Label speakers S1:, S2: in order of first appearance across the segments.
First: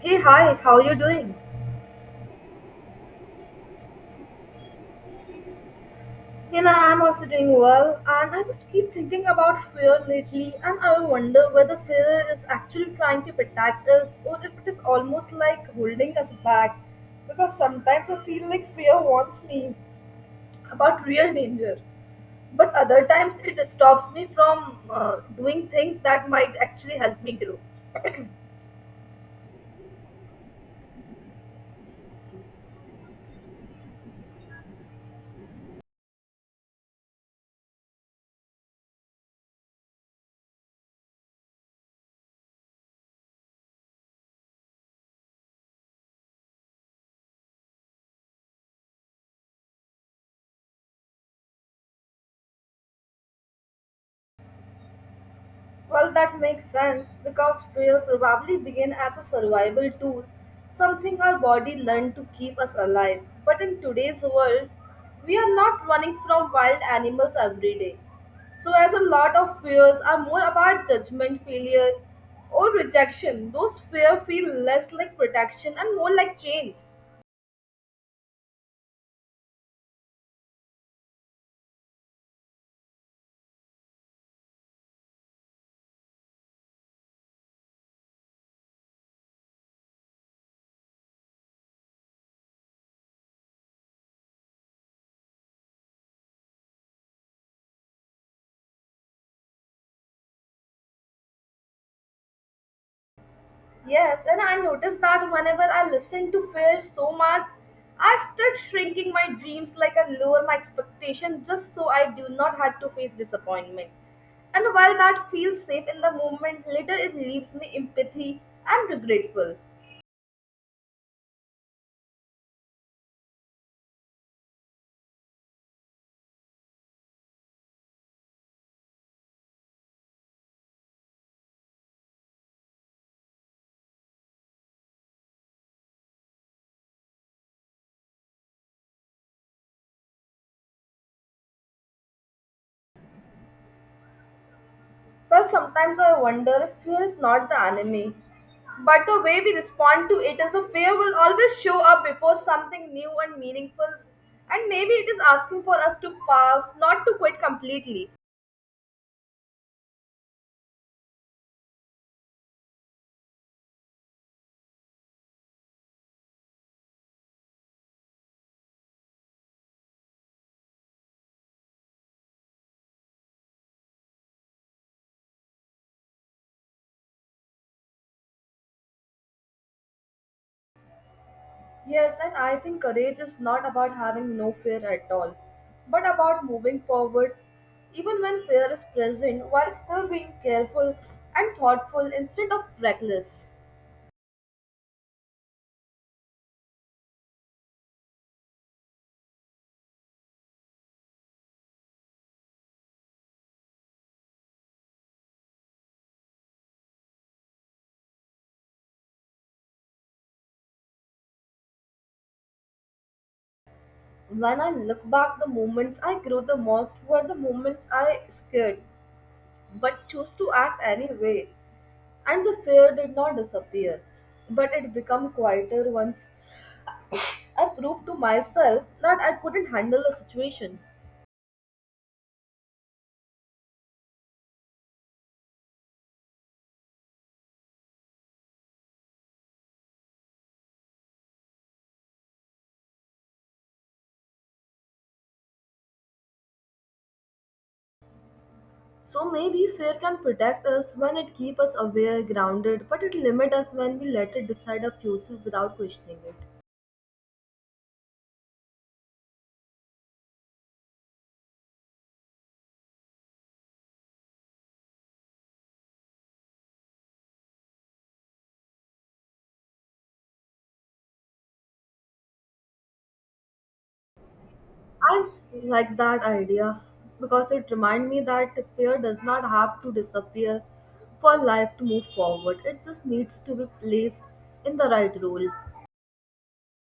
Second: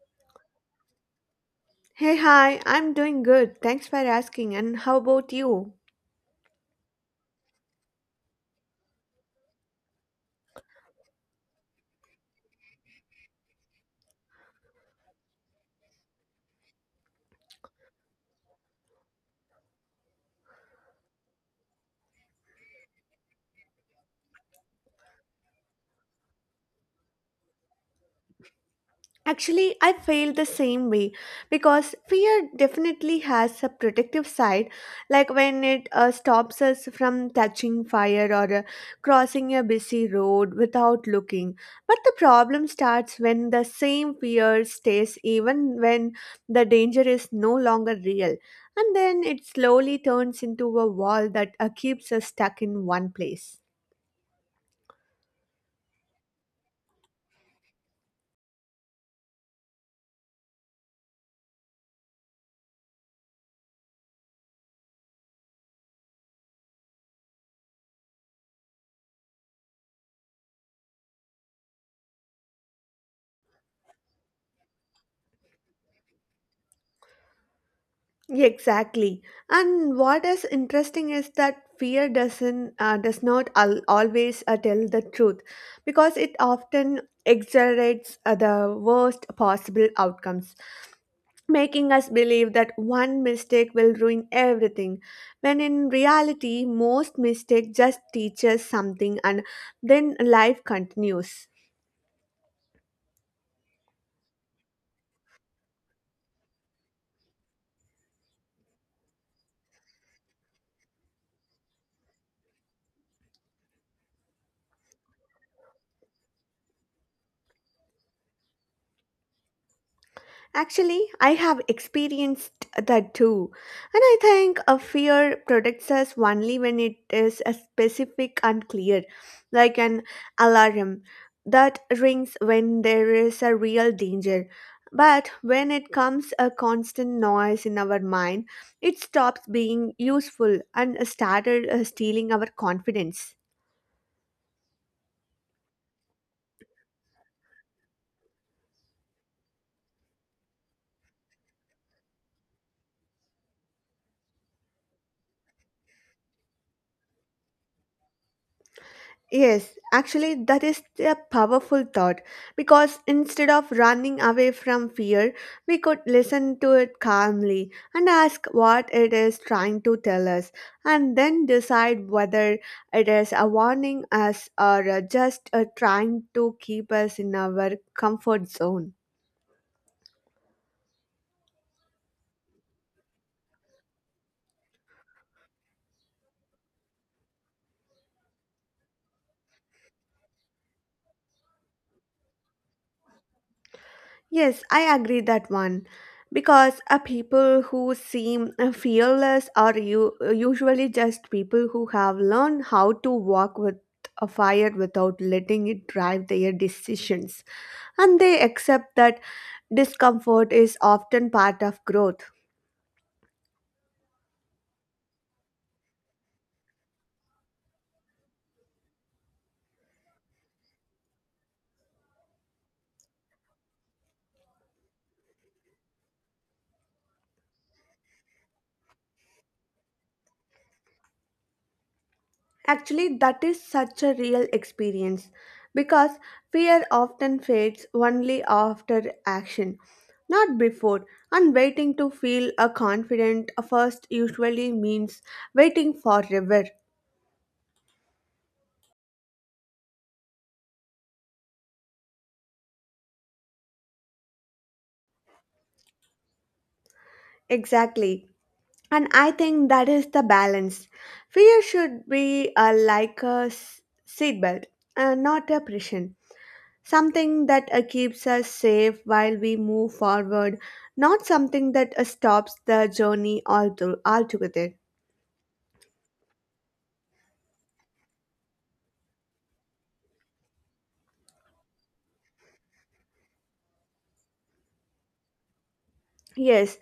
S1: Hey, hi, how you doing?
S2: Hey, hi, I'm doing good. Thanks for asking. And how about you?
S1: You know, I'm also doing well, and I just keep thinking about fear lately, and I wonder whether fear is actually trying to protect us or if it is almost like holding us back. Because sometimes I feel like fear warns me about real danger, but other times it stops me from doing things that might actually help me grow.
S2: Actually, I feel the same way because fear definitely has a protective side, like when it stops us from touching fire or crossing a busy road without looking. But the problem starts when the same fear stays, even when the danger is no longer real. And then it slowly turns into a wall that keeps us stuck in one place.
S1: Well, that makes sense because trail probably began as a survival tool, something our body learned to keep us alive. But in today's world, we are not running from wild animals every day. So, as a lot of fears are more about judgment, failure, or rejection, those fears feel less like protection and more like chains.
S2: Exactly. And what is interesting is that fear does not always tell the truth because it often exaggerates the worst possible outcomes, making us believe that one mistake will ruin everything, when in reality most mistake just teaches something and then life continues.
S1: Yes, and I noticed that whenever I listen to Fish so much, I start shrinking my dreams like I lower my expectation just so I do not have to face disappointment. And while that feels safe in the moment, later it leaves me empathy and regretful.
S2: Actually, I have experienced that too. And I think a fear protects us only when it is a specific and clear, like an alarm that rings when there is a real danger. But when it comes a constant noise in our mind, it stops being useful and started stealing our confidence.
S1: Well, sometimes I wonder if fear is not the enemy, but the way we respond to it as a fear will always show up before something new and meaningful. And maybe it is asking for us to pause, not to quit completely.
S2: Yes, actually, that is a powerful thought because instead of running away from fear, we could listen to it calmly and ask what it is trying to tell us, and then decide whether it is a warning us or just trying to keep us in our comfort zone.
S1: Yes, and I think courage is not about having no fear at all, but about moving forward even when fear is present while still being careful and thoughtful instead of reckless.
S2: Yes, I agree that one. Because people who seem fearless are you, usually just people who have learned how to walk with a fire without letting it drive their decisions. And they accept that discomfort is often part of growth.
S1: When I look back, the moments I grew the most were the moments I scared but chose to act anyway, and the fear did not disappear, but it became quieter once I proved to myself that I couldn't handle the situation.
S2: Actually, that is such a real experience because fear often fades only after action, not before. And waiting to feel a confident first usually means waiting forever.
S1: So maybe fear can protect us when it keeps us aware, grounded, but it limits us when we let it decide our future without questioning it.
S2: Exactly. And I think that is the balance. Fear should be like a seatbelt, not a prison. Something that keeps us safe while we move forward, not something that stops the journey altogether.
S1: I like that idea because it reminds me that fear does not have to disappear for life to move forward. It just needs to be placed in the right role.
S2: Yes,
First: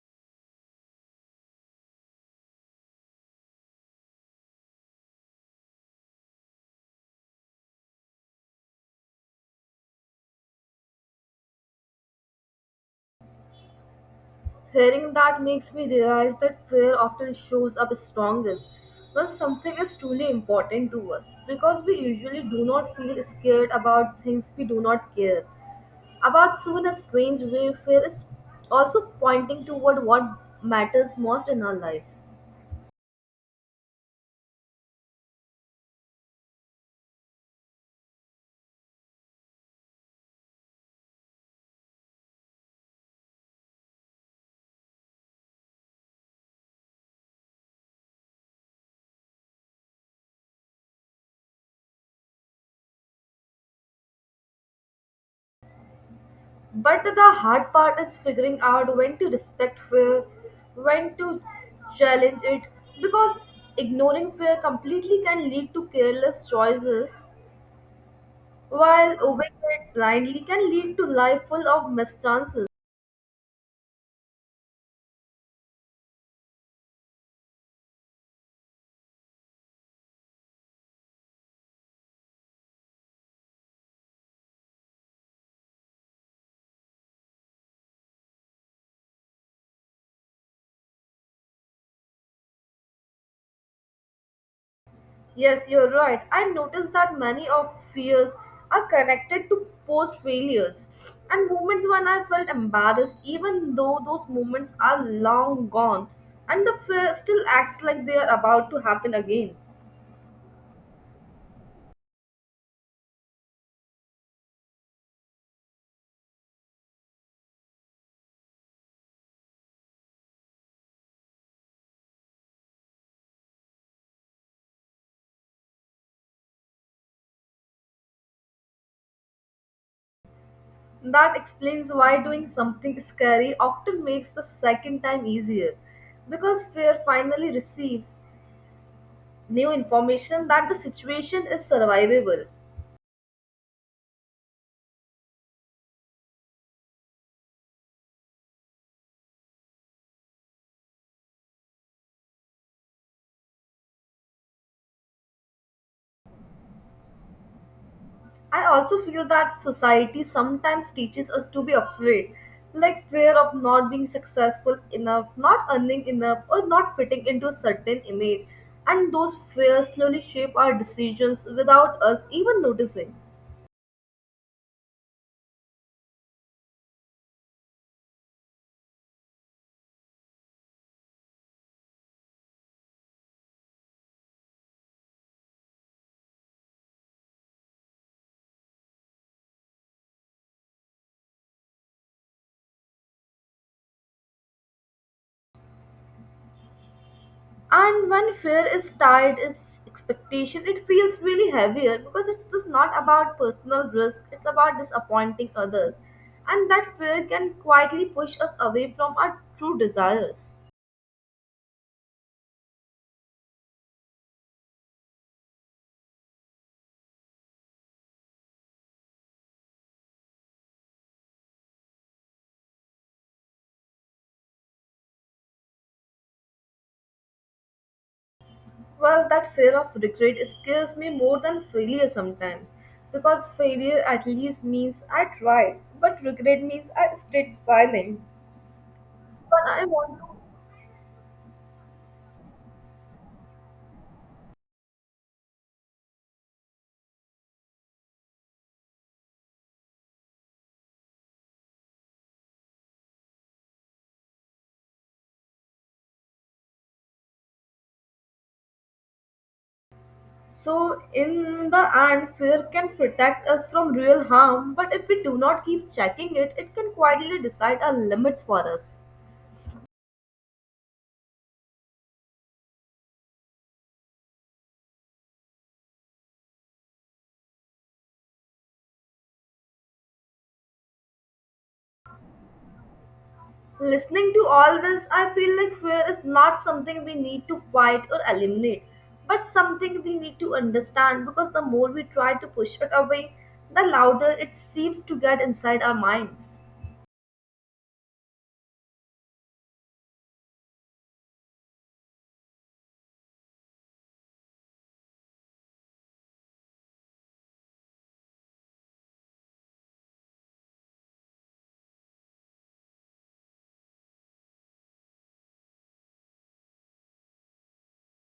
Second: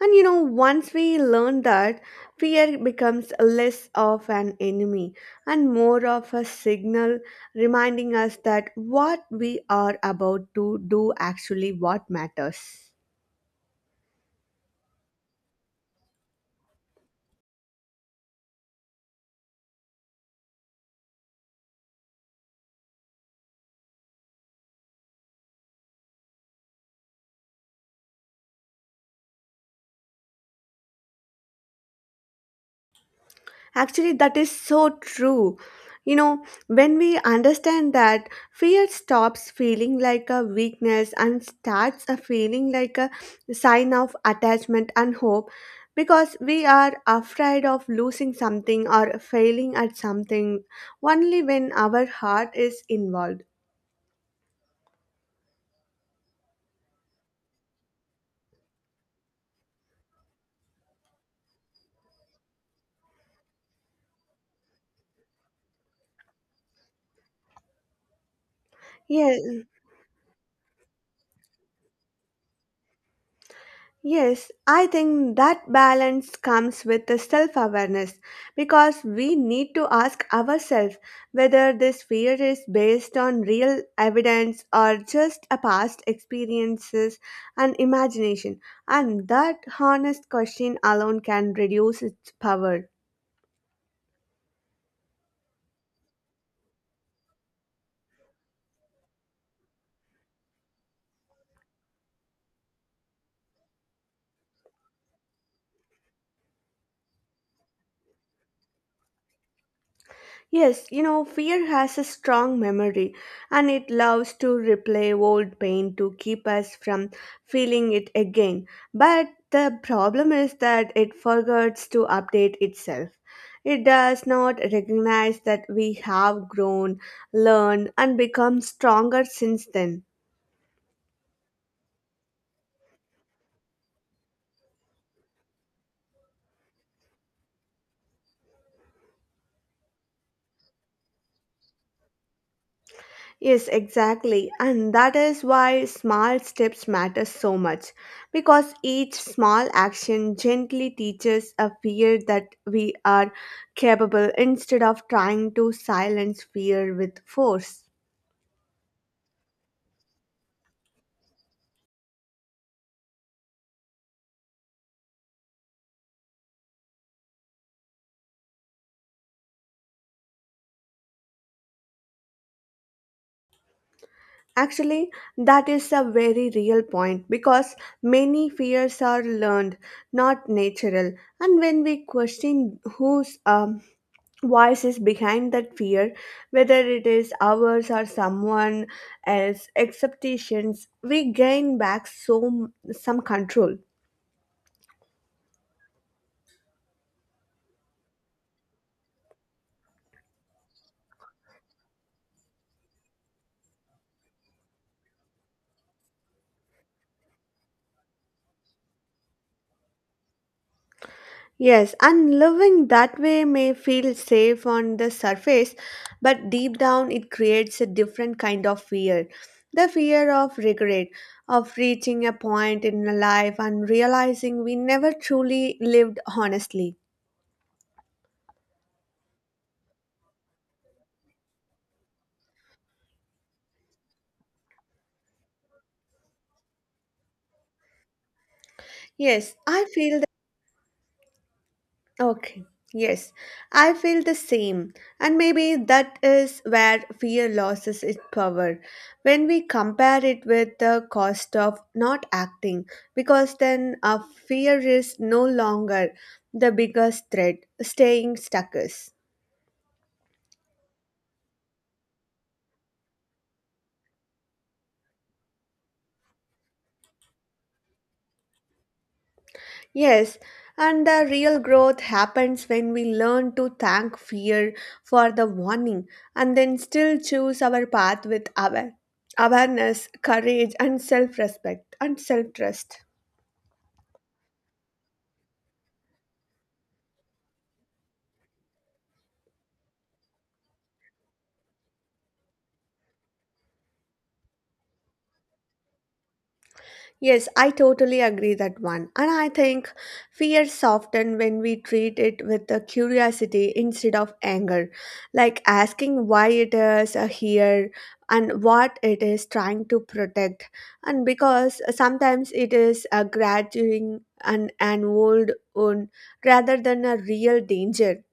S2: and you know, once we learn that, fear becomes less of an enemy and more of a signal reminding us that what we are about to do actually what matters.
S1: Hearing that makes me realize that fear often shows up strongest when something is truly important to us because we usually do not feel scared about things we do not care about soon, a strange way of fear is also pointing toward what matters most in our life.
S2: Actually, that is so true. You know, when we understand that, fear stops feeling like a weakness and starts a feeling like a sign of attachment and hope because we are afraid of losing something or failing at something only when our heart is involved.
S1: But the hard part is figuring out when to respect fear, when to challenge it, because ignoring fear completely can lead to careless choices, while
S2: Yes,
S1: obeying it blindly can lead to life full of mischances.
S2: yes, I think that balance comes with the self awareness because we need to ask ourselves whether this fear is based on real evidence or just a past experiences and imagination, and that honest question alone can reduce its power.
S1: Yes, you're right. I noticed that many of fears are connected to post failures and moments when I felt embarrassed, even though those moments are long gone and the fear still acts like they are about to happen again.
S2: Yes, you know, fear has a strong memory and it loves to replay old pain to keep us from feeling it again. But the problem is that it forgets to update itself. It does not recognize that we have grown, learned, and become stronger since then.
S1: That explains why doing something scary often makes the second time easier because fear finally receives new information that the situation is survivable.
S2: Yes, exactly. And that is why small steps matter so much because each small action gently teaches a fear that we are capable instead of trying to silence fear with force.
S1: I also feel that society sometimes teaches us to be afraid, like fear of not being successful enough, not earning enough, or not fitting into a certain image. And those fears slowly shape our decisions without us even noticing.
S2: Actually, that is a very real point because many fears are learned, not natural. And when we question who's voices behind that fear, whether it is ours or someone else, expectations, we gain back some control.
S1: And when fear is tied is expectation, it feels really heavier because it's just not about personal risk, it's about disappointing others. And that fear can quietly push us away from our true desires.
S2: Yes, and living that way may feel safe on the surface, but deep down it creates a different kind of fear. The fear of regret, of reaching a point in life and realizing we never truly lived honestly.
S1: Well, that fear of regret scares me more than failure sometimes because failure at least means I tried, but regret means I stayed silent.
S2: Yes,
S1: But I
S2: I
S1: want
S2: feel
S1: to.
S2: okay, yes, I feel the same. And maybe that is where fear loses its power when we compare it with the cost of not acting, because then our fear is no longer the biggest threat, staying stuck is.
S1: So, in the end, fear can protect us from real harm, but if we do not keep checking it, it can quietly decide our limits for us.
S2: Yes, and the real growth happens when we learn to thank fear for the warning and then still choose our path with awareness, courage, and self respect and self trust.
S1: Listening to all this, I feel like fear is not something we need to fight or eliminate, but something we need to understand because the more we try to push it away, the louder it seems to get inside our minds.
S2: Yes, I totally agree that one. And I think fear soften when we treat it with a curiosity instead of anger, like asking why it is here and what it is trying to protect. And because sometimes it is a graduating an old wound rather than a real danger.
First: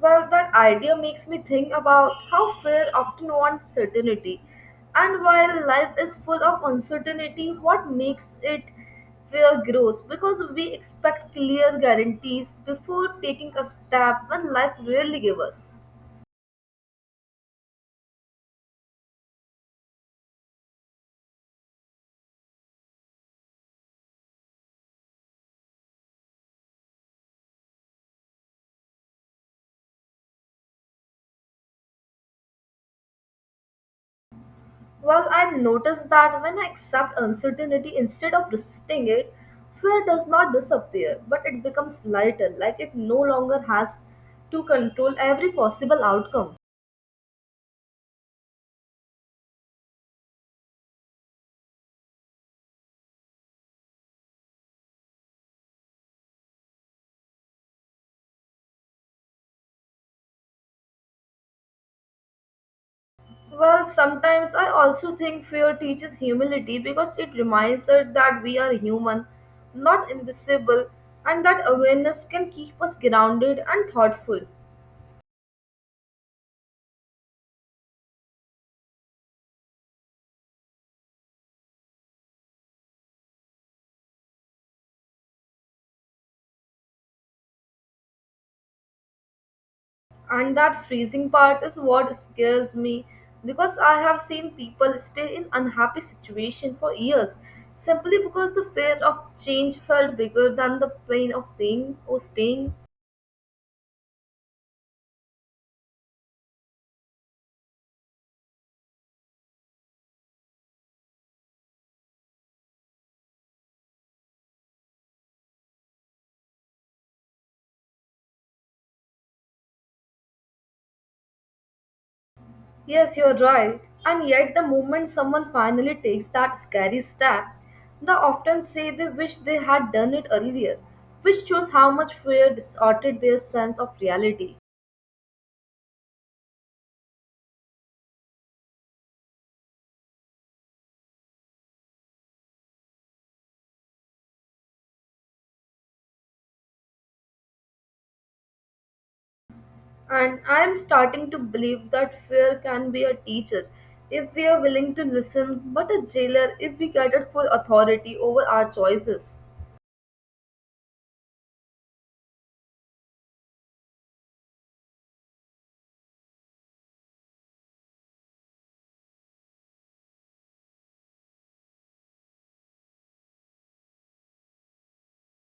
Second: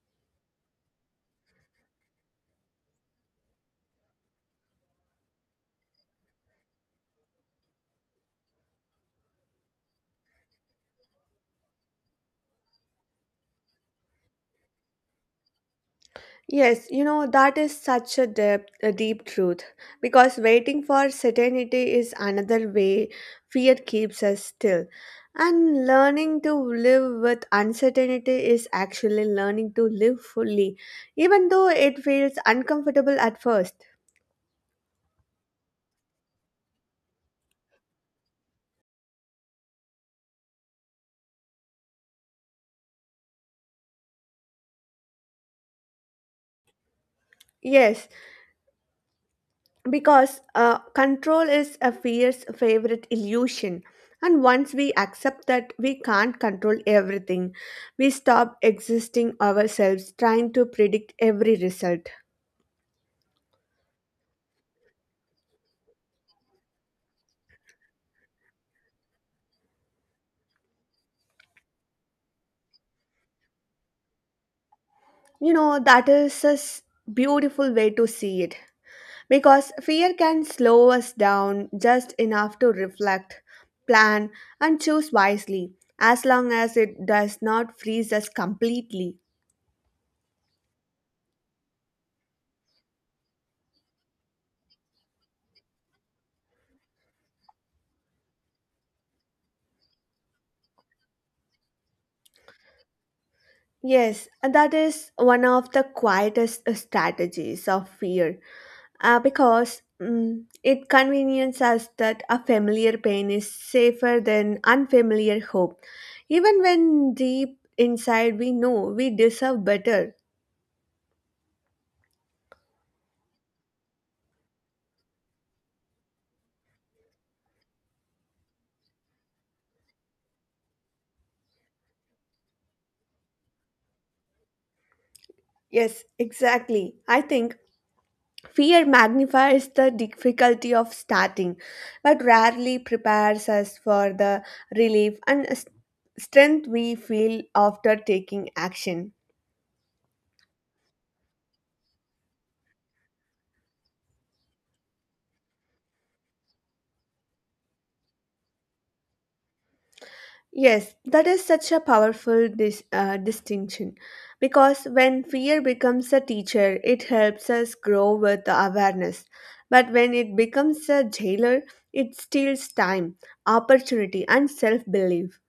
S1: Well, that idea makes me think about how fear often wants certainty. And while life is full of uncertainty, what makes it fear grows? Because we expect clear guarantees before taking a step when life really gives us.
S2: Yes, you know, that is such a deep truth because waiting for certainty is another way fear keeps us still. And learning to live with uncertainty is actually learning to live fully, even though it feels uncomfortable at first.
S1: Well, I noticed that when I accept uncertainty instead of resisting it, fear does not disappear, but it becomes lighter, like it no longer has to control every possible outcome.
S2: Yes, because control is a fear's favorite illusion, and once we accept that we can't control everything, we stop existing ourselves trying to predict every result.
S1: Well, sometimes I also think fear teaches humility because it reminds us that we are human, not invisible, and that awareness can keep us grounded and thoughtful.
S2: You know, that is a beautiful way to see it because fear can slow us down just enough to reflect, plan, and choose wisely, as long as it does not freeze us completely.
S1: And that freezing part is what scares me because I have seen people stay in unhappy situation for years simply because the fear of change felt bigger than the pain of staying or staying.
S2: Yes, and that is one of the quietest strategies of fear, because it conveniences us that a familiar pain is safer than unfamiliar hope. Even when deep inside we know we deserve better.
S1: Yes, you're right, and yet the moment someone finally takes that scary step, they often say they wish they had done it earlier, which shows how much fear distorted their sense of reality.
S2: Yes, exactly. I think fear magnifies the difficulty of starting, but rarely prepares us for the relief and strength we feel after taking action.
S1: And I'm starting to believe that fear can be a teacher if we are willing to listen, but a jailer if we cater for authority over our choices.
S2: Yes, that is such a powerful distinction because when fear becomes a teacher, it helps us grow with the awareness. But when it becomes a jailer, it steals time, opportunity, and self belief.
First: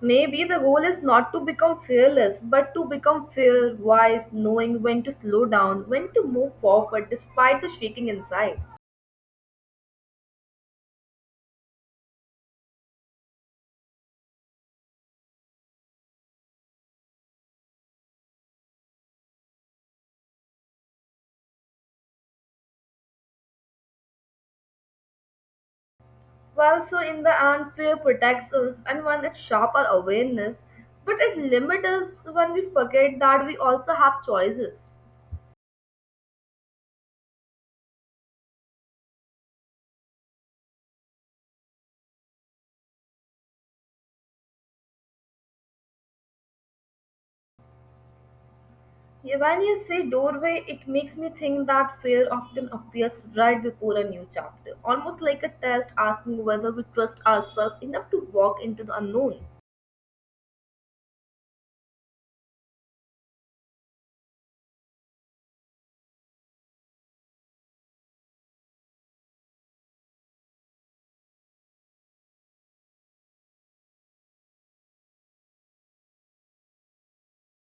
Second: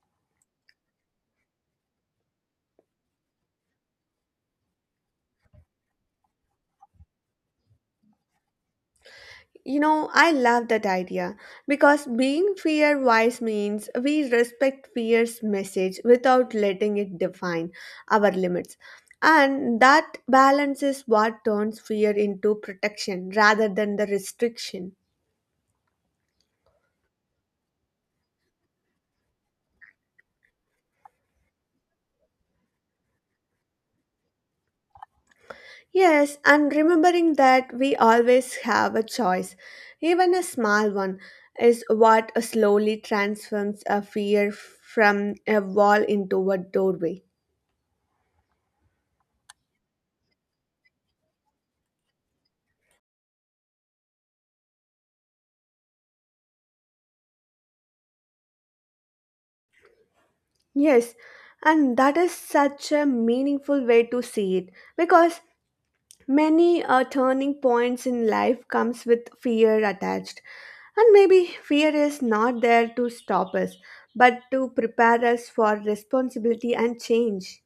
S1: Maybe the goal is not to become fearless, but to become fear wise, knowing when to slow down, when to move forward despite the shrieking inside.
S2: You know, I love that idea because being fear wise means we respect fear's message without letting it define our limits. And that balance is what turns fear into protection rather than the restriction.
S1: Well, so in the end, fear protects us, and when it sharp our awareness, but it limits us when we forget that we also have choices.
S2: Yes, and remembering that we always have a choice, even a small one, is what slowly transforms a fear from a wall into a doorway.
S1: Yeah, when you say doorway, it makes me think that fear often appears right before a new chapter, almost like a test asking whether we trust ourselves enough to walk into the unknown.
S2: Yes, and that is such a meaningful way to see it because many turning points in life comes with fear attached. And maybe fear is not there to stop us, but to prepare us for responsibility and change.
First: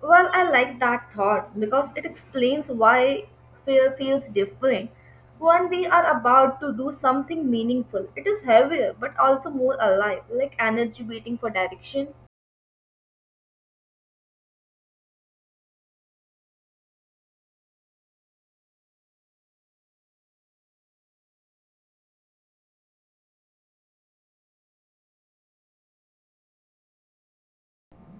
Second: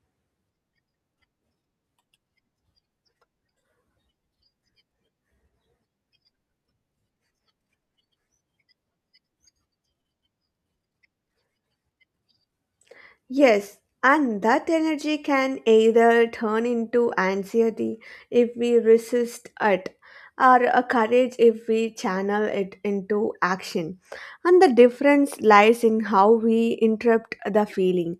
S1: Well, I like that thought because it explains why fear feels different. When we are about to do something meaningful, it is heavier but also more alive, like energy waiting for direction.
S2: Yes, and that energy can either turn into anxiety if we resist it, or a courage if we channel it into action. And the difference lies in how we interrupt the feeling.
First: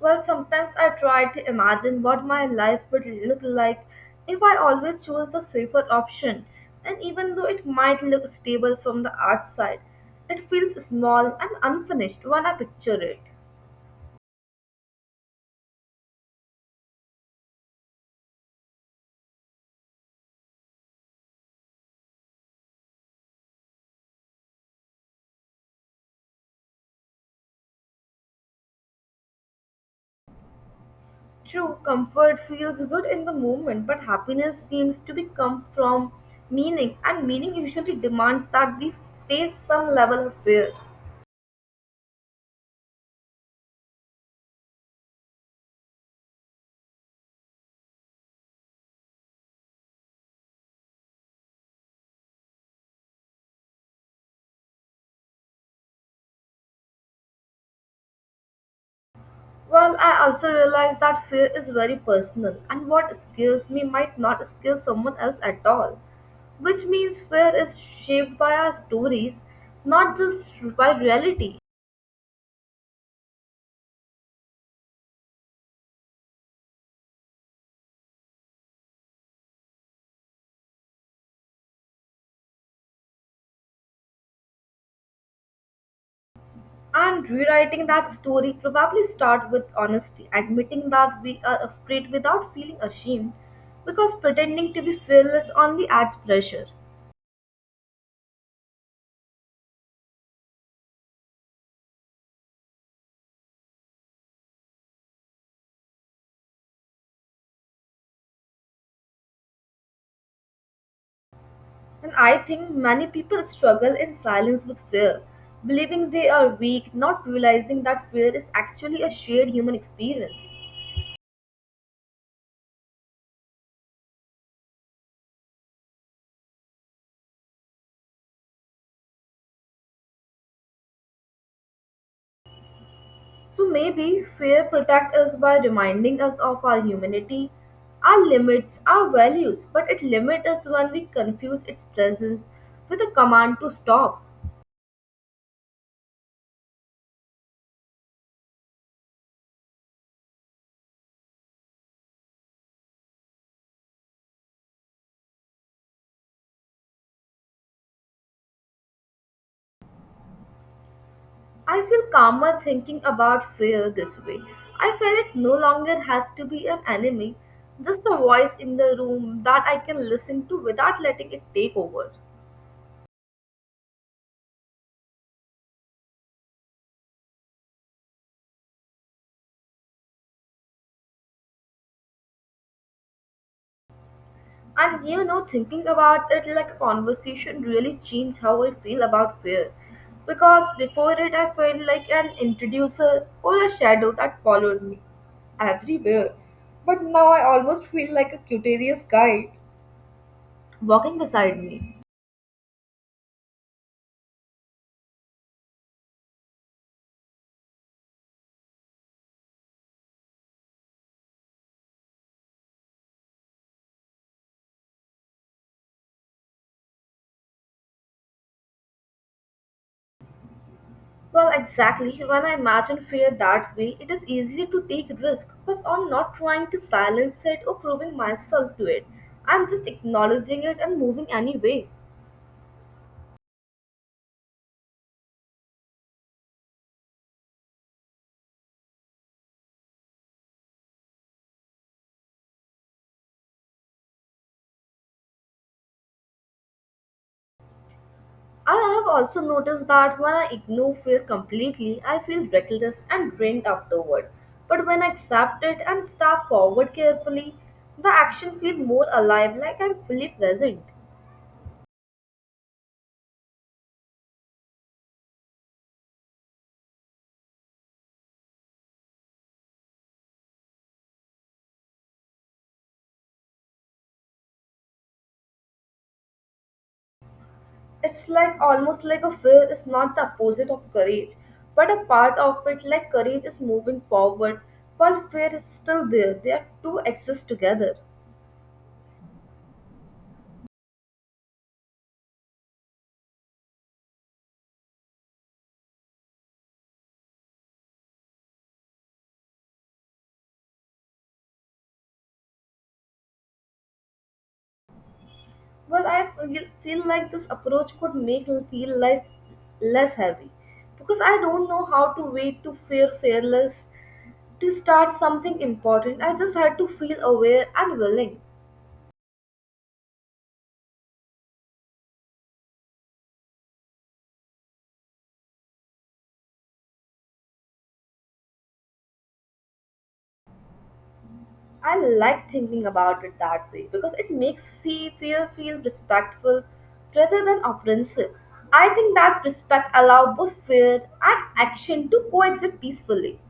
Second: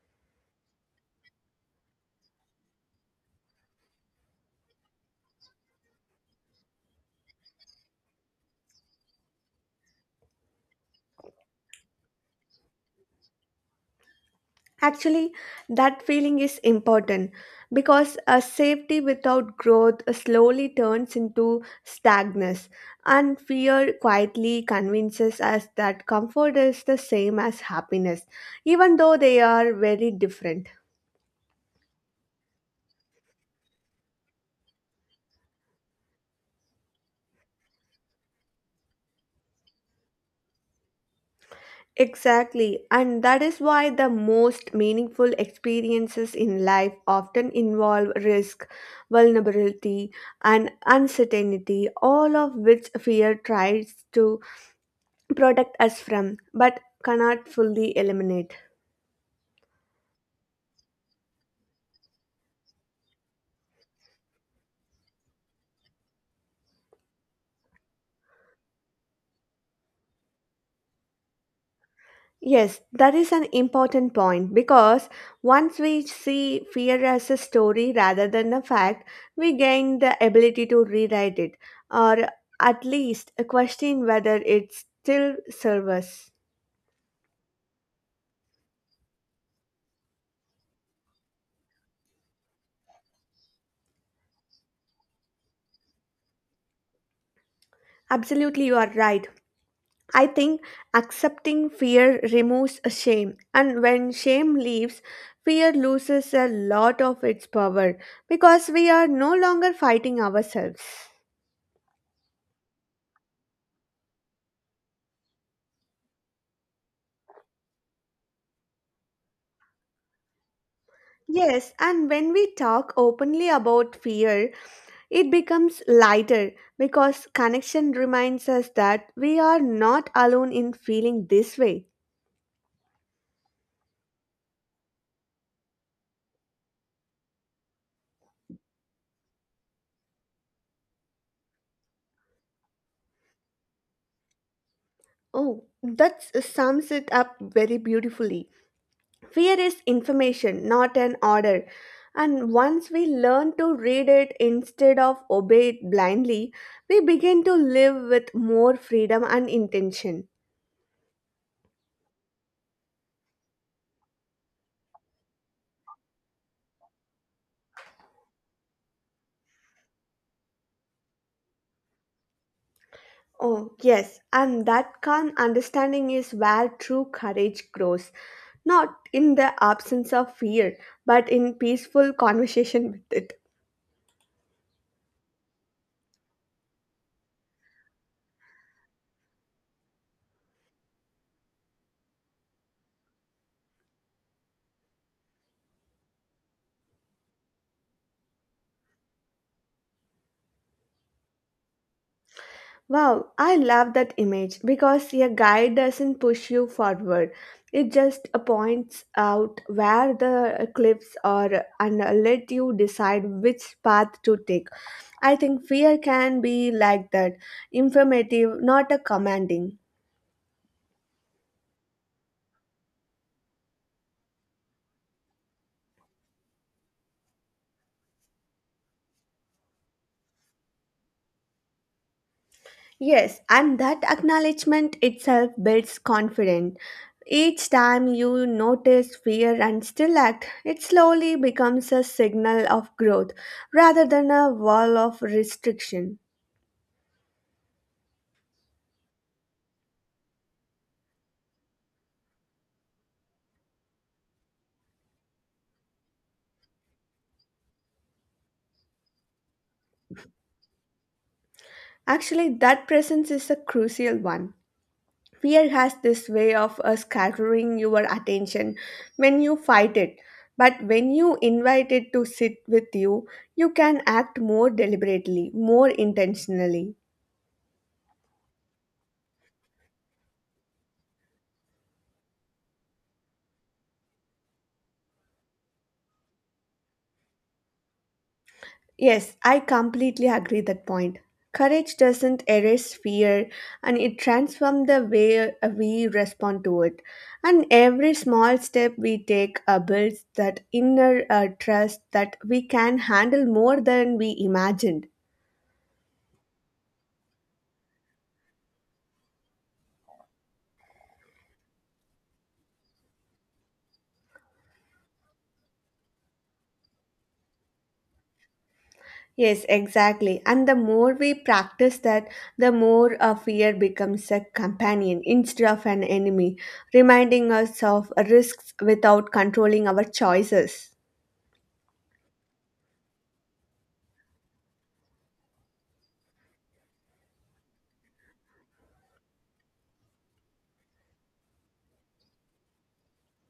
S1: Well, sometimes I try to imagine what my life would look like if I always chose the safer option. And even though it might look stable from the outside, it feels small and unfinished when I picture it.
S2: Actually, that feeling is important because a safety without growth slowly turns into stagnance, and fear quietly convinces us that comfort is the same as happiness, even though they are very different.
S1: True, comfort feels good in the moment, but happiness seems to be come from meaning, and meaning usually demands that we face some level of fear.
S2: Exactly, and that is why the most meaningful experiences in life often involve risk, vulnerability, and uncertainty, all of which fear tries to protect us from but cannot fully eliminate.
S1: Well, I also realize that fear is very personal, and what scares me might not scare someone else at all. Which means fear is shaped by our stories, not just by reality.
S2: Yes, that is an important point because once we see fear as a story rather than a fact, we gain the ability to rewrite it or at least question whether it still serves us.
S1: And rewriting that story probably start with honesty, admitting that we are afraid without feeling ashamed, because pretending to be fearless only adds pressure.
S2: Absolutely, you are right. I think accepting fear removes a shame, and when shame leaves, fear loses a lot of its power because we are no longer fighting ourselves.
S1: And I think many people struggle in silence with fear, believing they are weak, not realizing that fear is actually a shared human experience.
S2: Yes, and when we talk openly about fear, it becomes lighter because connection reminds us that we are not alone in feeling this way.
S1: So maybe fear protects us by reminding us of our humanity, our limits, our values, but it limits us when we confuse its presence with a command to stop.
S2: Oh, that sums it up very beautifully. Fear is information, not an order. And once we learn to read it instead of obey it blindly, we begin to live with more freedom and intention.
S1: I feel calmer thinking about fear this way. I feel it no longer has to be an enemy, just a voice in the room that I can listen to without letting it take over.
S2: Oh, yes, and that calm understanding is where true courage grows, not in the absence of fear, but in peaceful conversation with it.
S1: And you know, thinking about it like a conversation really changed how I feel about fear. Because before it, I felt like an introducer or a shadow that followed me everywhere. But now I almost feel like a curious guide walking beside me.
S2: Wow, I love that image because a guide doesn't push you forward. It just points out where the cliffs are and let you decide which path to take. I think fear can be like that, informative, not a commanding.
S1: Well, exactly. When I imagine fear that way, it is easier to take risk because I'm not trying to silence it or proving myself to it. I'm just acknowledging it and moving anyway.
S2: Yes, and that acknowledgement itself builds confidence. Each time you notice fear and still act, it slowly becomes a signal of growth rather than a wall of restriction.
S1: I have also noticed that when I ignore fear completely, I feel reckless and drained afterward. But when I accept it and step forward carefully, the action feels more alive, like I'm fully present.
S2: Actually, that presence is a crucial one. Fear has this way of scattering your attention when you fight it. But when you invite it to sit with you, you can act more deliberately, more intentionally.
S1: It's like almost like a fear is not the opposite of courage, but a part of it, like courage is moving forward while fear is still there. They are two exist together.
S2: Yes, I completely agree that point. Courage doesn't erase fear and it transforms the way we respond to it. And every small step we take builds that inner trust that we can handle more than we imagined.
S1: Well, I feel like this approach could make feel life less heavy because I don't know how to wait to feel fearless to start something important. I just had to feel aware and willing.
S2: Yes, exactly. And the more we practice that, the more a fear becomes a companion instead of an enemy, reminding us of risks without controlling our choices.
S1: I like thinking about it that way because it makes fear feel respectful rather than oppressive. I think that respect allows both fear and action to coexist peacefully.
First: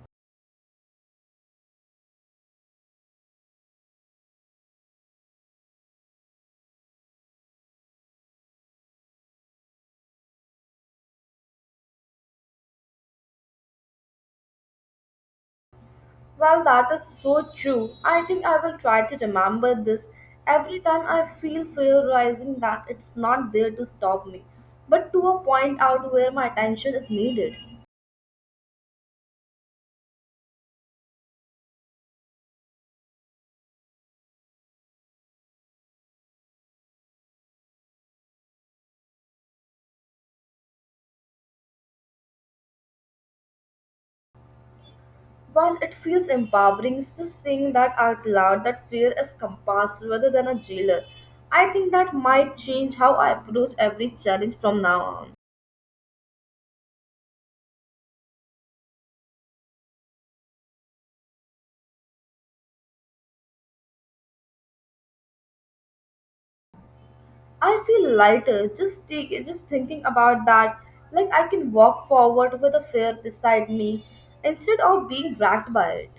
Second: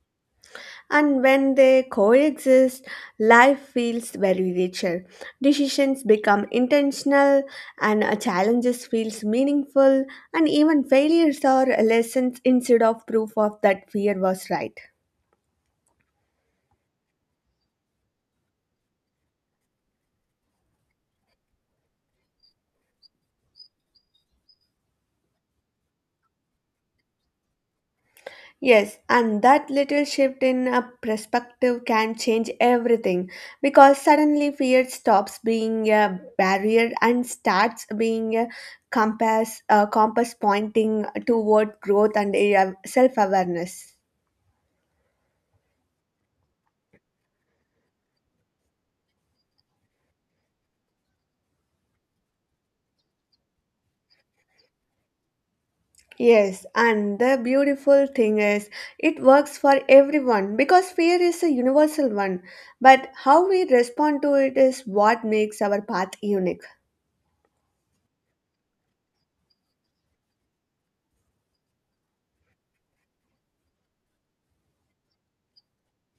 S2: And when they coexist, life feels very richer. Decisions become intentional, and challenges feels meaningful, and even failures are lessons instead of proof of that fear was right.
S1: Well, that is so true. I think I will try to remember this every time I feel fear rising that it's not there to stop me, but to a point out where my attention is needed.
S2: Yes, and that little shift in a perspective can change everything because suddenly fear stops being a barrier and starts being a compass pointing toward growth and self awareness.
S1: While it feels empowering, it's just saying that out loud that fear is compass rather than a jailer. I think that might change how I approach every challenge from now on.
S2: Yes, and the beautiful thing is it works for everyone because fear is a universal one, but how we respond to it is what makes our path unique.
S1: I feel lighter just thinking about that. Like I can walk forward with a fear beside me instead of being dragged by it.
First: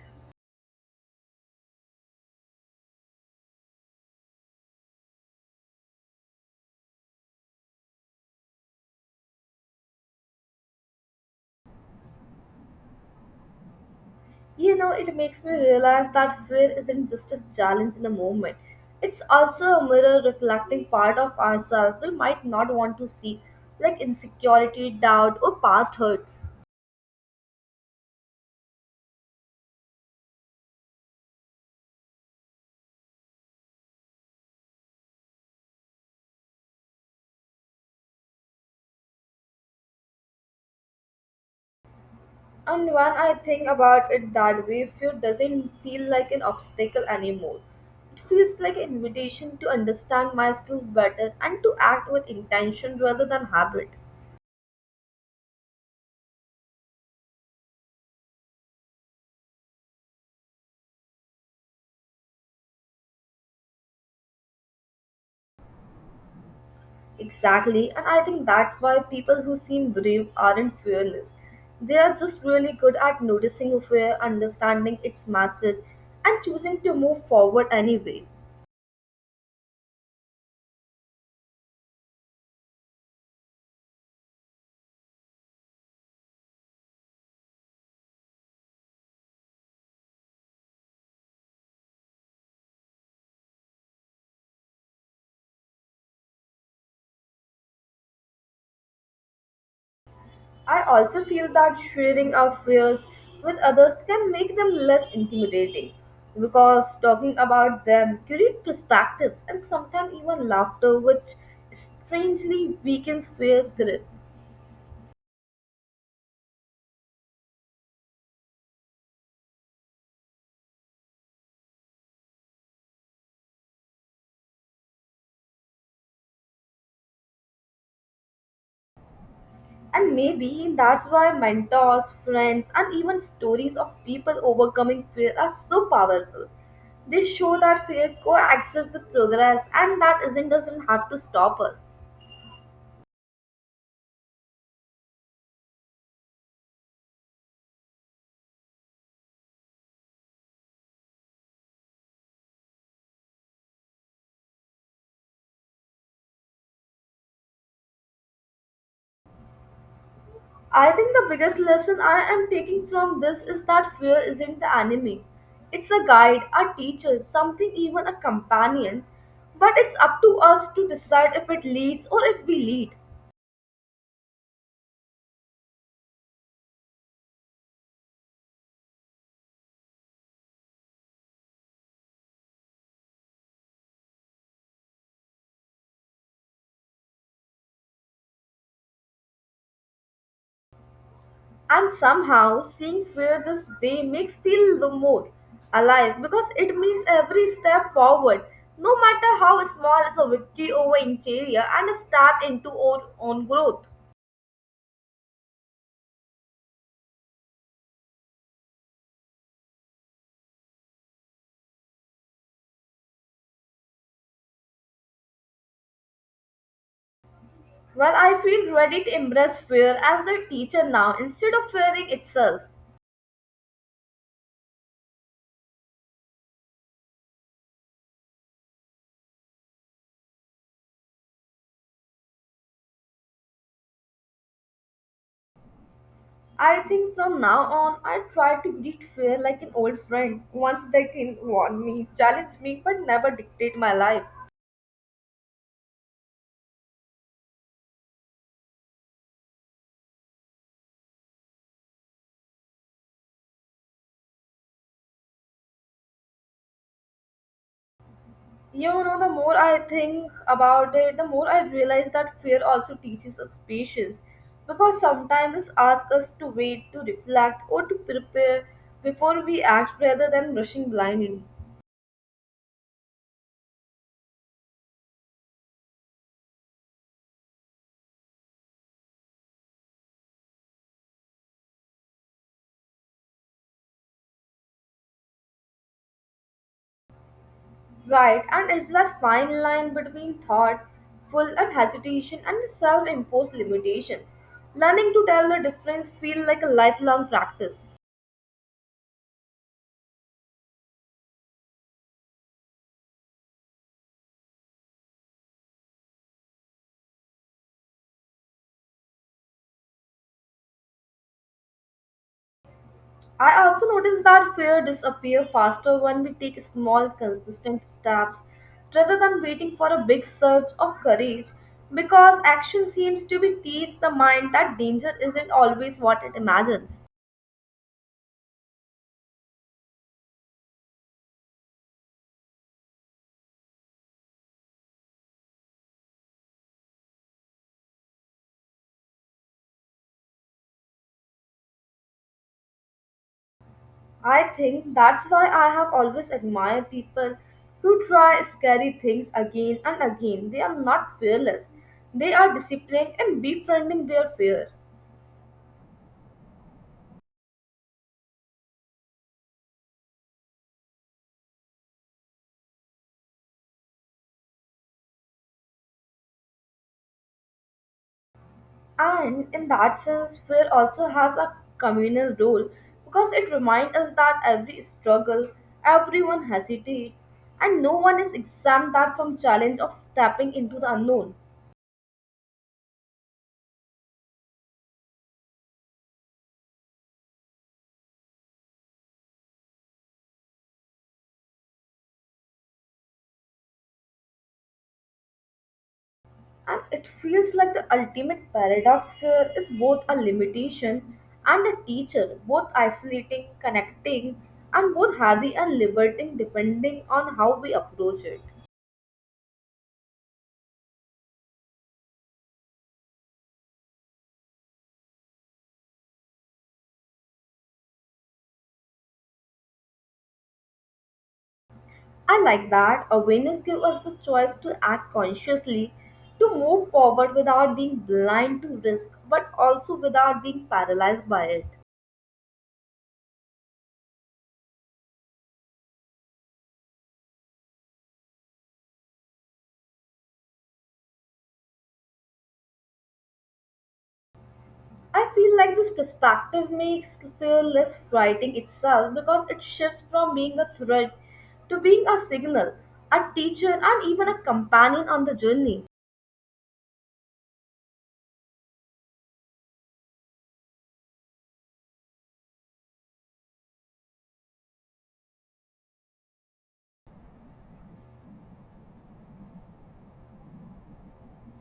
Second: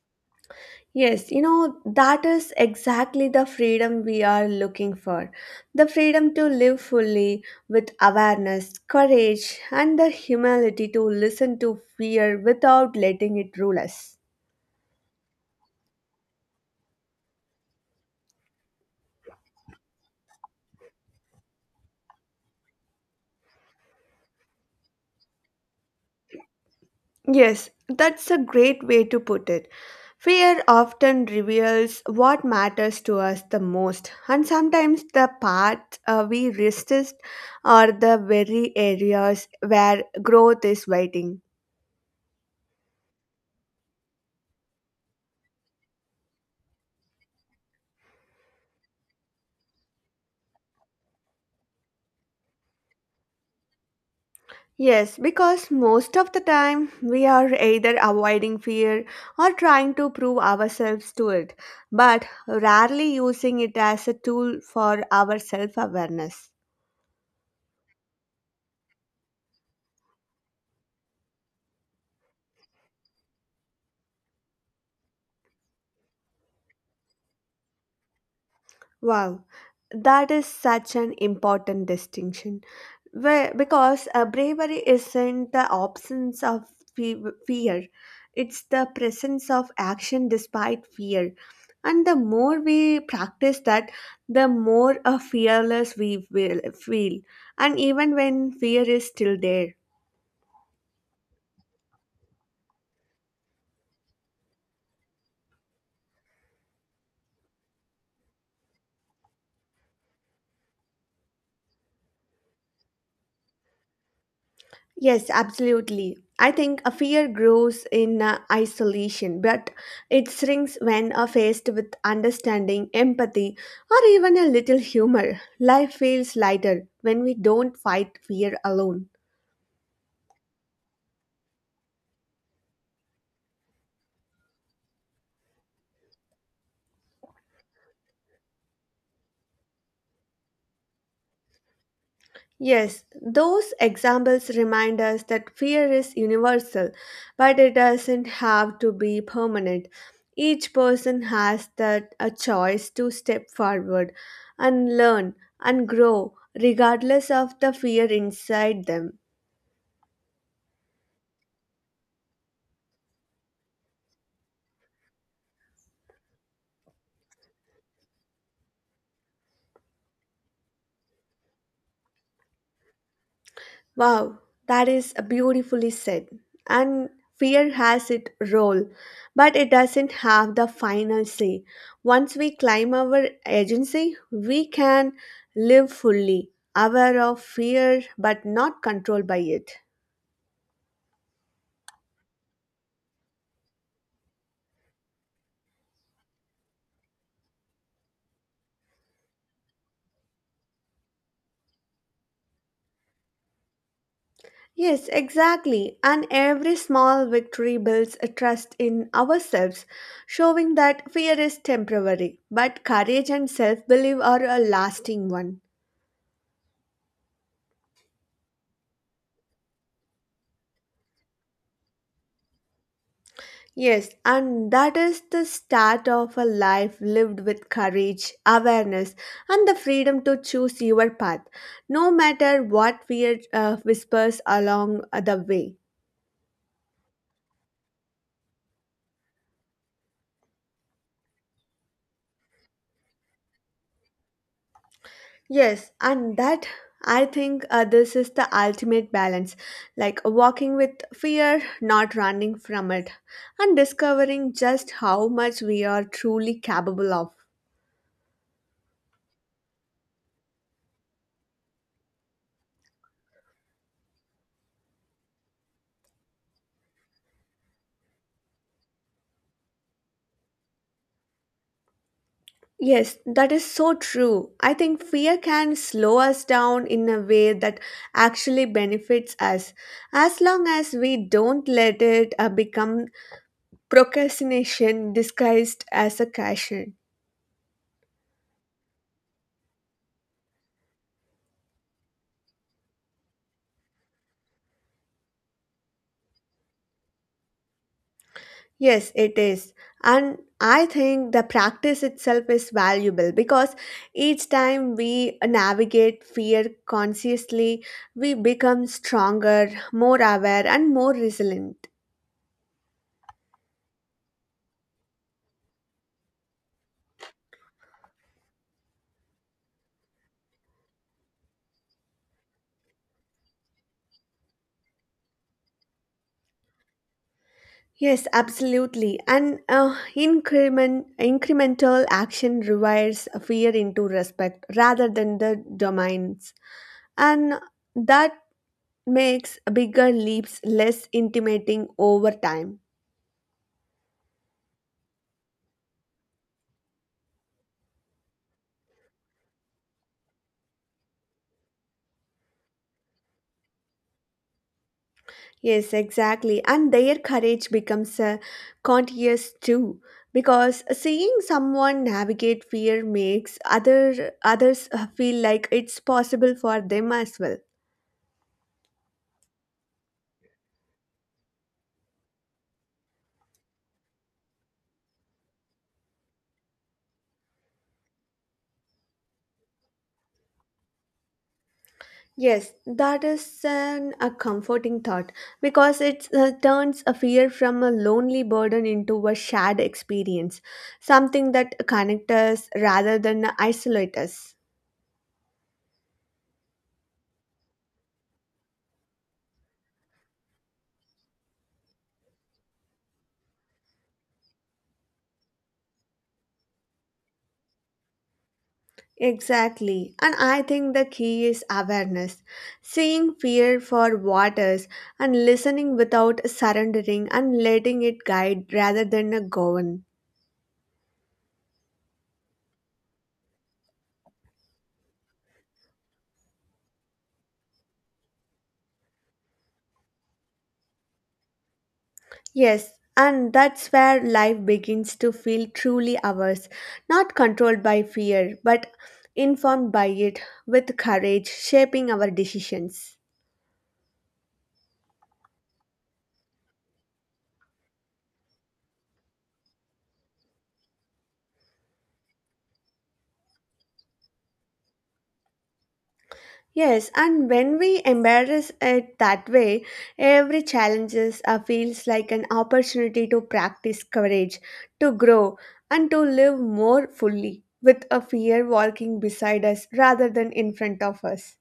S2: Yes, you know, that is exactly the freedom we are looking for. The freedom to live fully with awareness, courage, and the humility to listen to fear without letting it rule us.
S1: You know, it makes me realize that fear isn't just a challenge in a moment. It's also a mirror reflecting part of ourselves we might not want to see, like insecurity, doubt, or past hurts.
S2: Yes, that's a great way to put it. Fear often reveals what matters to us the most, and sometimes the path we resist are the very areas where growth is waiting.
S1: And when I think about it that way, fear doesn't feel like an obstacle anymore. It feels like an invitation to understand myself better and to act with intention rather than habit.
S2: Yes, because most of the time we are either avoiding fear or trying to prove ourselves to it, but rarely using it as a tool for our self awareness.
S1: Exactly, and I think that's why people who seem brave aren't fearless. They are just really good at noticing a fear, understanding its message, and choosing to move forward anyway.
S2: Wow, that is such an important distinction. Where, because bravery isn't the absence of fe- fear, it's the presence of action despite fear. And the more we practice that, the more fearless we will feel, and even when fear is still there.
S1: I also feel that sharing our fears with others can make them less intimidating because talking about them creates perspectives and sometimes even laughter, which strangely weakens fear's grip.
S2: Yes, absolutely. I think a fear grows in isolation, but it shrinks when faced with understanding, empathy, or even a little humor. Life feels lighter when we don't fight fear alone.
S1: And maybe that's why mentors, friends, and even stories of people overcoming fear are so powerful. They show that fear coexists with progress and that isn't doesn't have to stop us.
S2: Yes, those examples remind us that fear is universal, but it doesn't have to be permanent. Each person has that a choice to step forward and learn and grow regardless of the fear inside them.
S1: I think the biggest lesson I am taking from this is that fear isn't the enemy. It's a guide, a teacher, something even a companion. But it's up to us to decide if it leads or if we lead.
S2: Wow, that is beautifully said. And fear has its role, but it doesn't have the final say. Once we climb our agency, we can live fully, aware of fear but not controlled by it.
S1: And somehow, seeing fear this way makes feel the more alive because it means every step forward, no matter how small, is a victory over inferior and a step into our own growth.
S2: Yes, exactly. And every small victory builds a trust in ourselves, showing that fear is temporary, but courage and self belief are a lasting one.
S1: Well, I feel ready to embrace fear as their teacher now instead of fearing itself.
S2: Yes, and that is the start of a life lived with courage, awareness, and the freedom to choose your path, no matter what fear whispers along the way.
S1: I think from now on, I try to greet fear like an old friend, once they can warn me, challenge me, but never dictate my life.
S2: Yes, and that I think this is the ultimate balance like walking with fear, not running from it, and discovering just how much we are truly capable of.
S1: Yeah, you know, the more I think about it, the more I realize that fear also teaches us patience because sometimes it asks us to wait, to reflect, or to prepare before we act rather than rushing blindly.
S2: Yes, that is so true. I think fear can slow us down in a way that actually benefits us. As long as we don't let it become procrastination disguised as a caution.
S1: Right, and it's that fine line between thoughtful and hesitation and the self imposed limitation. Learning to tell the difference feels like a lifelong practice.
S2: Yes, it is. And I think the practice itself is valuable because each time we navigate fear consciously, we become stronger, more aware, and more resilient.
S1: I also noticed that fear disappears faster when we take small consistent steps rather than waiting for a big surge of courage because action seems to be teach the mind that danger isn't always what it imagines.
S2: Yes, absolutely. And incremental action rewires fear into respect rather than the domains. And that makes bigger leaps less intimidating over time.
S1: I think that's why I have always admired people who try scary things again and again. They are not fearless. They are disciplined in befriending their fear.
S2: Yes, exactly. And their courage becomes conscious too. Because seeing someone navigate fear makes other others feel like it's possible for them as well.
S1: And in that sense, fear also has a communal role because it reminds us that every struggle, everyone hesitates, and no one is exempt that from challenge of stepping into the unknown.
S2: Yes, that is a comforting thought because it turns a fear from a lonely burden into a shared experience, something that connects us rather than isolates. Us.
S1: And it feels like the ultimate paradox fear is both a limitation and a teacher, both isolating, connecting, and both heavy and liberating depending on how we approach it.
S2: Exactly, and I think the key is awareness, seeing fear for what is, and listening without surrendering and letting it guide rather than govern.
S1: I like that. Awareness gives us the choice to act consciously, to move forward without being blind to risk, but also without being paralyzed by it.
S2: Yes, and that's where life begins to feel truly ours, not controlled by fear, but informed by it, with courage, shaping our decisions.
S1: I feel like this perspective makes fear less frightening itself because it shifts from being a threat to being a signal, a teacher, and even a companion on the journey.
S2: Yes, and when we embrace it that way, every challenge feels like an opportunity to practice courage, to grow, and to live more fully, with a fear walking beside us rather than in front of us.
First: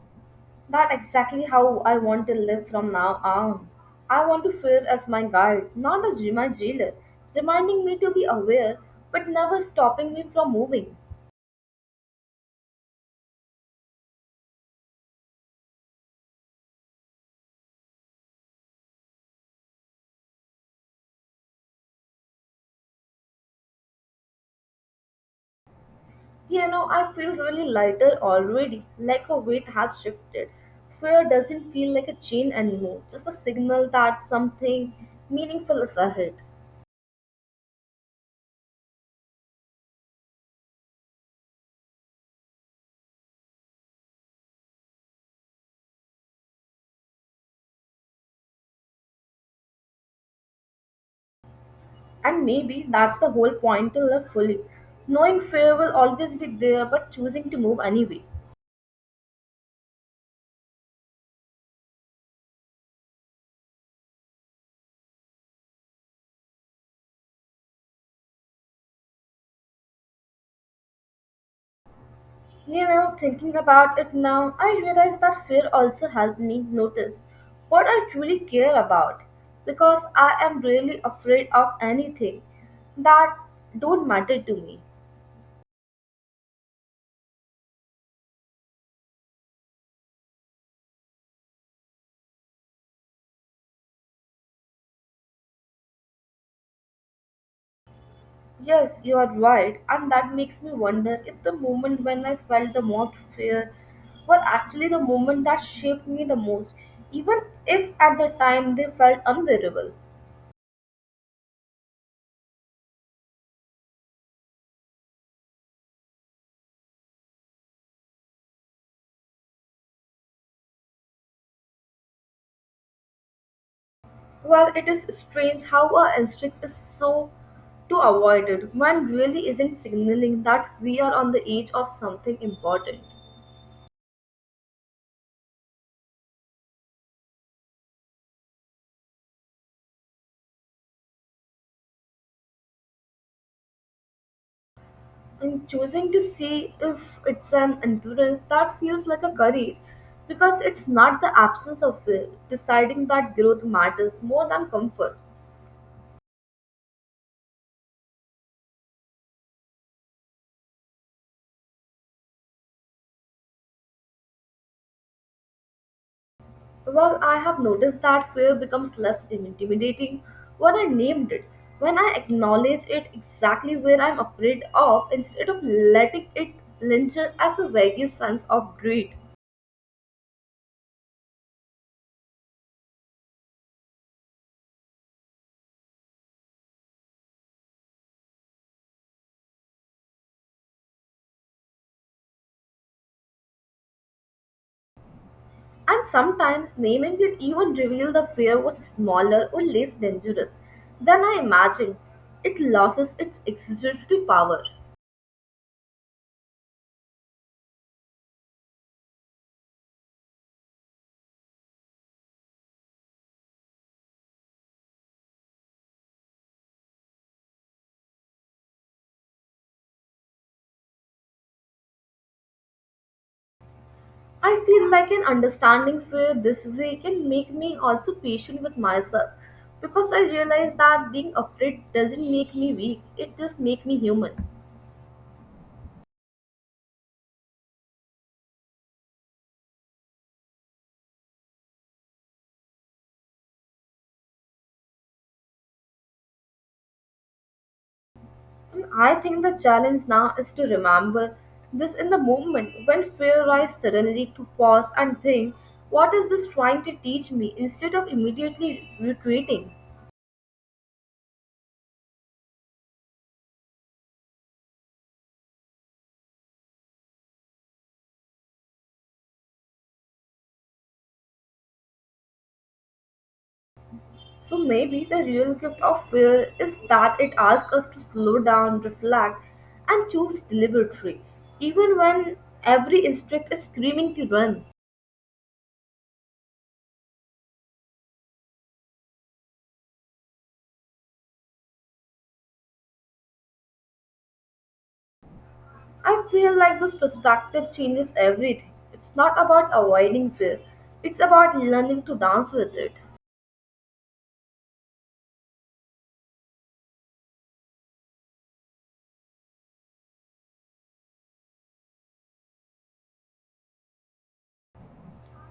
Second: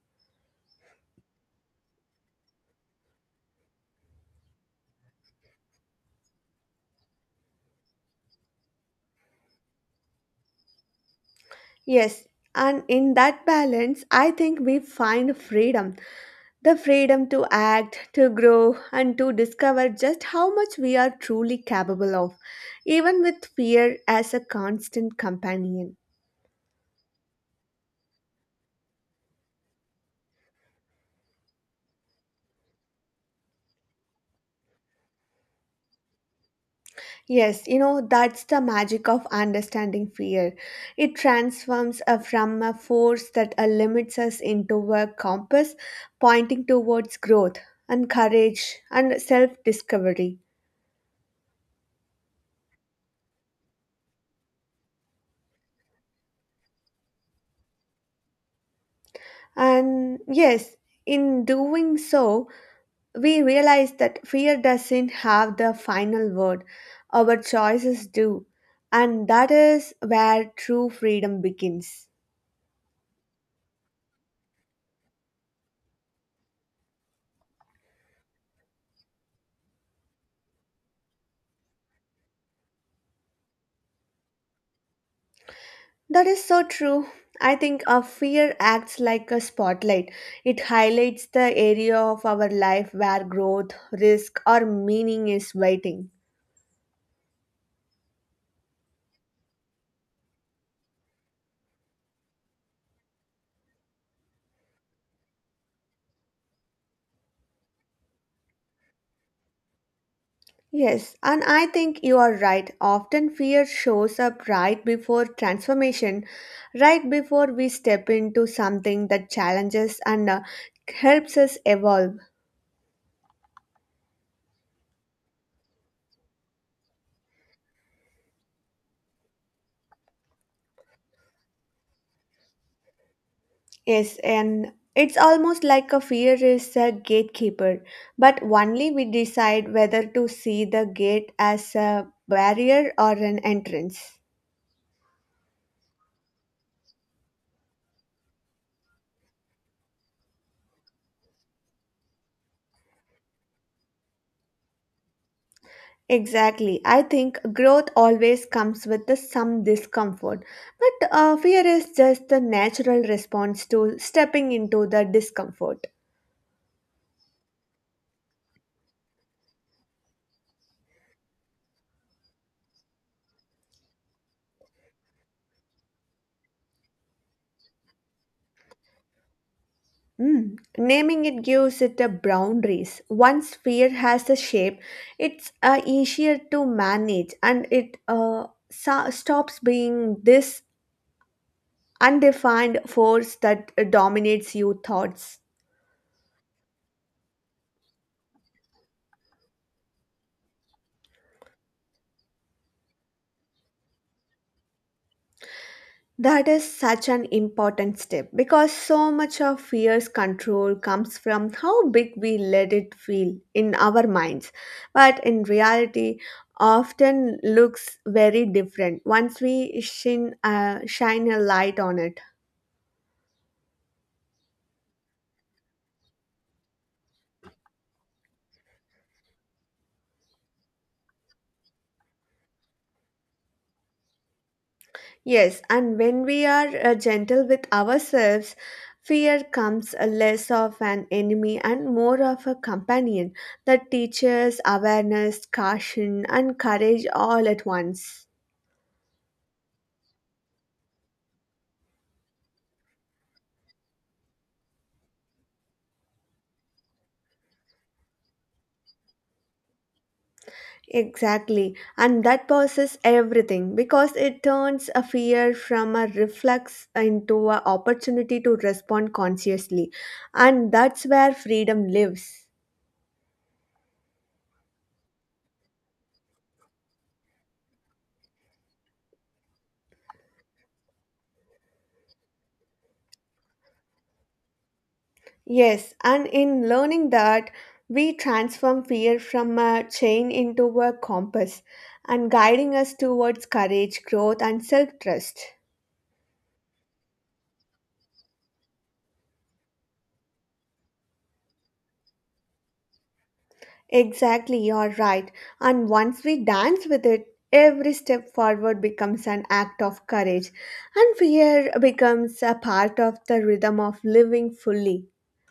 S1: That's exactly how I want to live from now on. I want to fear as my guide, not as my jailer, reminding me to be aware but never stopping me from moving.
S2: Yes, and in that balance, I think we find freedom the freedom to act, to grow, and to discover just how much we are truly capable of, even with fear as a constant companion.
S1: You know, I feel really lighter already, like a weight has shifted. Fear doesn't feel like a chain anymore, just a signal that something meaningful is ahead.
S2: Yes, you know, that's the magic of understanding fear. It transforms us from a force that limits us into a compass pointing towards growth and courage and self discovery.
S1: And maybe that's the whole point to live fully. Knowing fear will always be there, but choosing to move anyway.
S2: And yes, in doing so, we realize that fear doesn't have the final word, our choices do. And that is where true freedom begins.
S1: You know, thinking about it now, I realize that fear also helped me notice what I truly care about because I am really afraid of anything that don't matter to me.
S2: That is so true. I think our fear acts like a spotlight. It highlights the area of our life where growth, risk, or meaning is waiting.
S1: Yes, you are right, and that makes me wonder if the moment when I felt the most fear were actually the moment that shaped me the most, even if at the time they felt unbearable.
S2: Yes, and I think you are right. Often fear shows up right before transformation, right before we step into something that challenges and helps us evolve.
S1: Well, it is strange how our instinct is so to avoid it when really isn't signaling that we are on the edge of something important.
S2: Yes, and it's almost like a fear is a gatekeeper, but only we decide whether to see the gate as a barrier or an entrance.
S1: And choosing to see if it's an endurance that feels like a courage because it's not the absence of will, deciding that growth matters more than comfort.
S2: Exactly. I think growth always comes with the some discomfort, but fear is just the natural response to stepping into the discomfort.
S1: Well, I have noticed that fear becomes less intimidating when I named it, when I acknowledge it exactly where I'm afraid of instead of letting it linger as a vague sense of dread.
S2: Mm. Naming it gives it a boundaries. Once fear has a shape, it's easier to manage, and it stops being this undefined force that dominates your thoughts.
S1: And sometimes naming it even revealed the fear was smaller or less dangerous than I imagined. It loses its exaggerated power.
S2: That is such an important step because so much of fear's control comes from how big we let it feel in our minds, but in reality, often looks very different once we shine a light on it.
S1: I feel like an understanding fear this way can make me also patient with myself because I realize that being afraid doesn't make me weak, it just makes me human.
S2: Yes, and when we are gentle with ourselves, fear comes less of an enemy and more of a companion that teaches awareness, caution, and courage all at once.
S1: And I think the challenge now is to remember this in the moment when fear rises suddenly to pause and think, what is this trying to teach me instead of immediately retreating?
S2: Exactly. And that pauses everything because it turns a fear from a reflex into an opportunity to respond consciously. And that's where freedom lives.
S1: So maybe the real gift of fear is that it asks us to slow down, reflect, and choose deliberately, even when every instinct is screaming to run.
S2: Yes, and in learning that, we transform fear from a chain into a compass and guiding us towards courage, growth, and self trust.
S1: I feel like this perspective changes everything. It's not about avoiding fear, it's about learning to dance with it.
S2: Exactly, you're right. And once we dance with it, every step forward becomes an act of courage, and fear becomes a part of the rhythm of living fully.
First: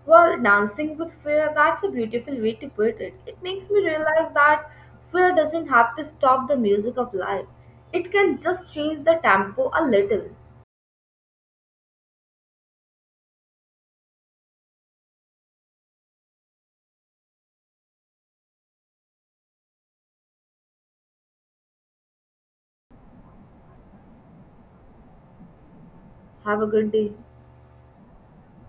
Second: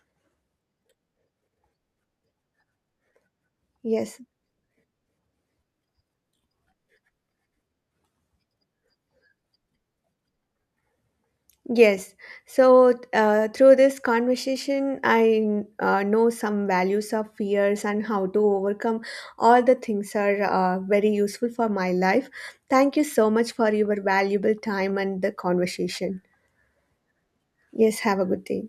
S1: Well, dancing with fear, that's a beautiful way to put it. It makes me
S2: Yes,
S1: realize that fear doesn't have to stop the music of life, it can just change the tempo a little.
S2: yes. So, through this conversation, I know some values of fears and how to overcome all the things are very useful for my life. Thank you so much for your valuable time and the conversation.
S1: Have a good day.
S2: Yes, have a good day.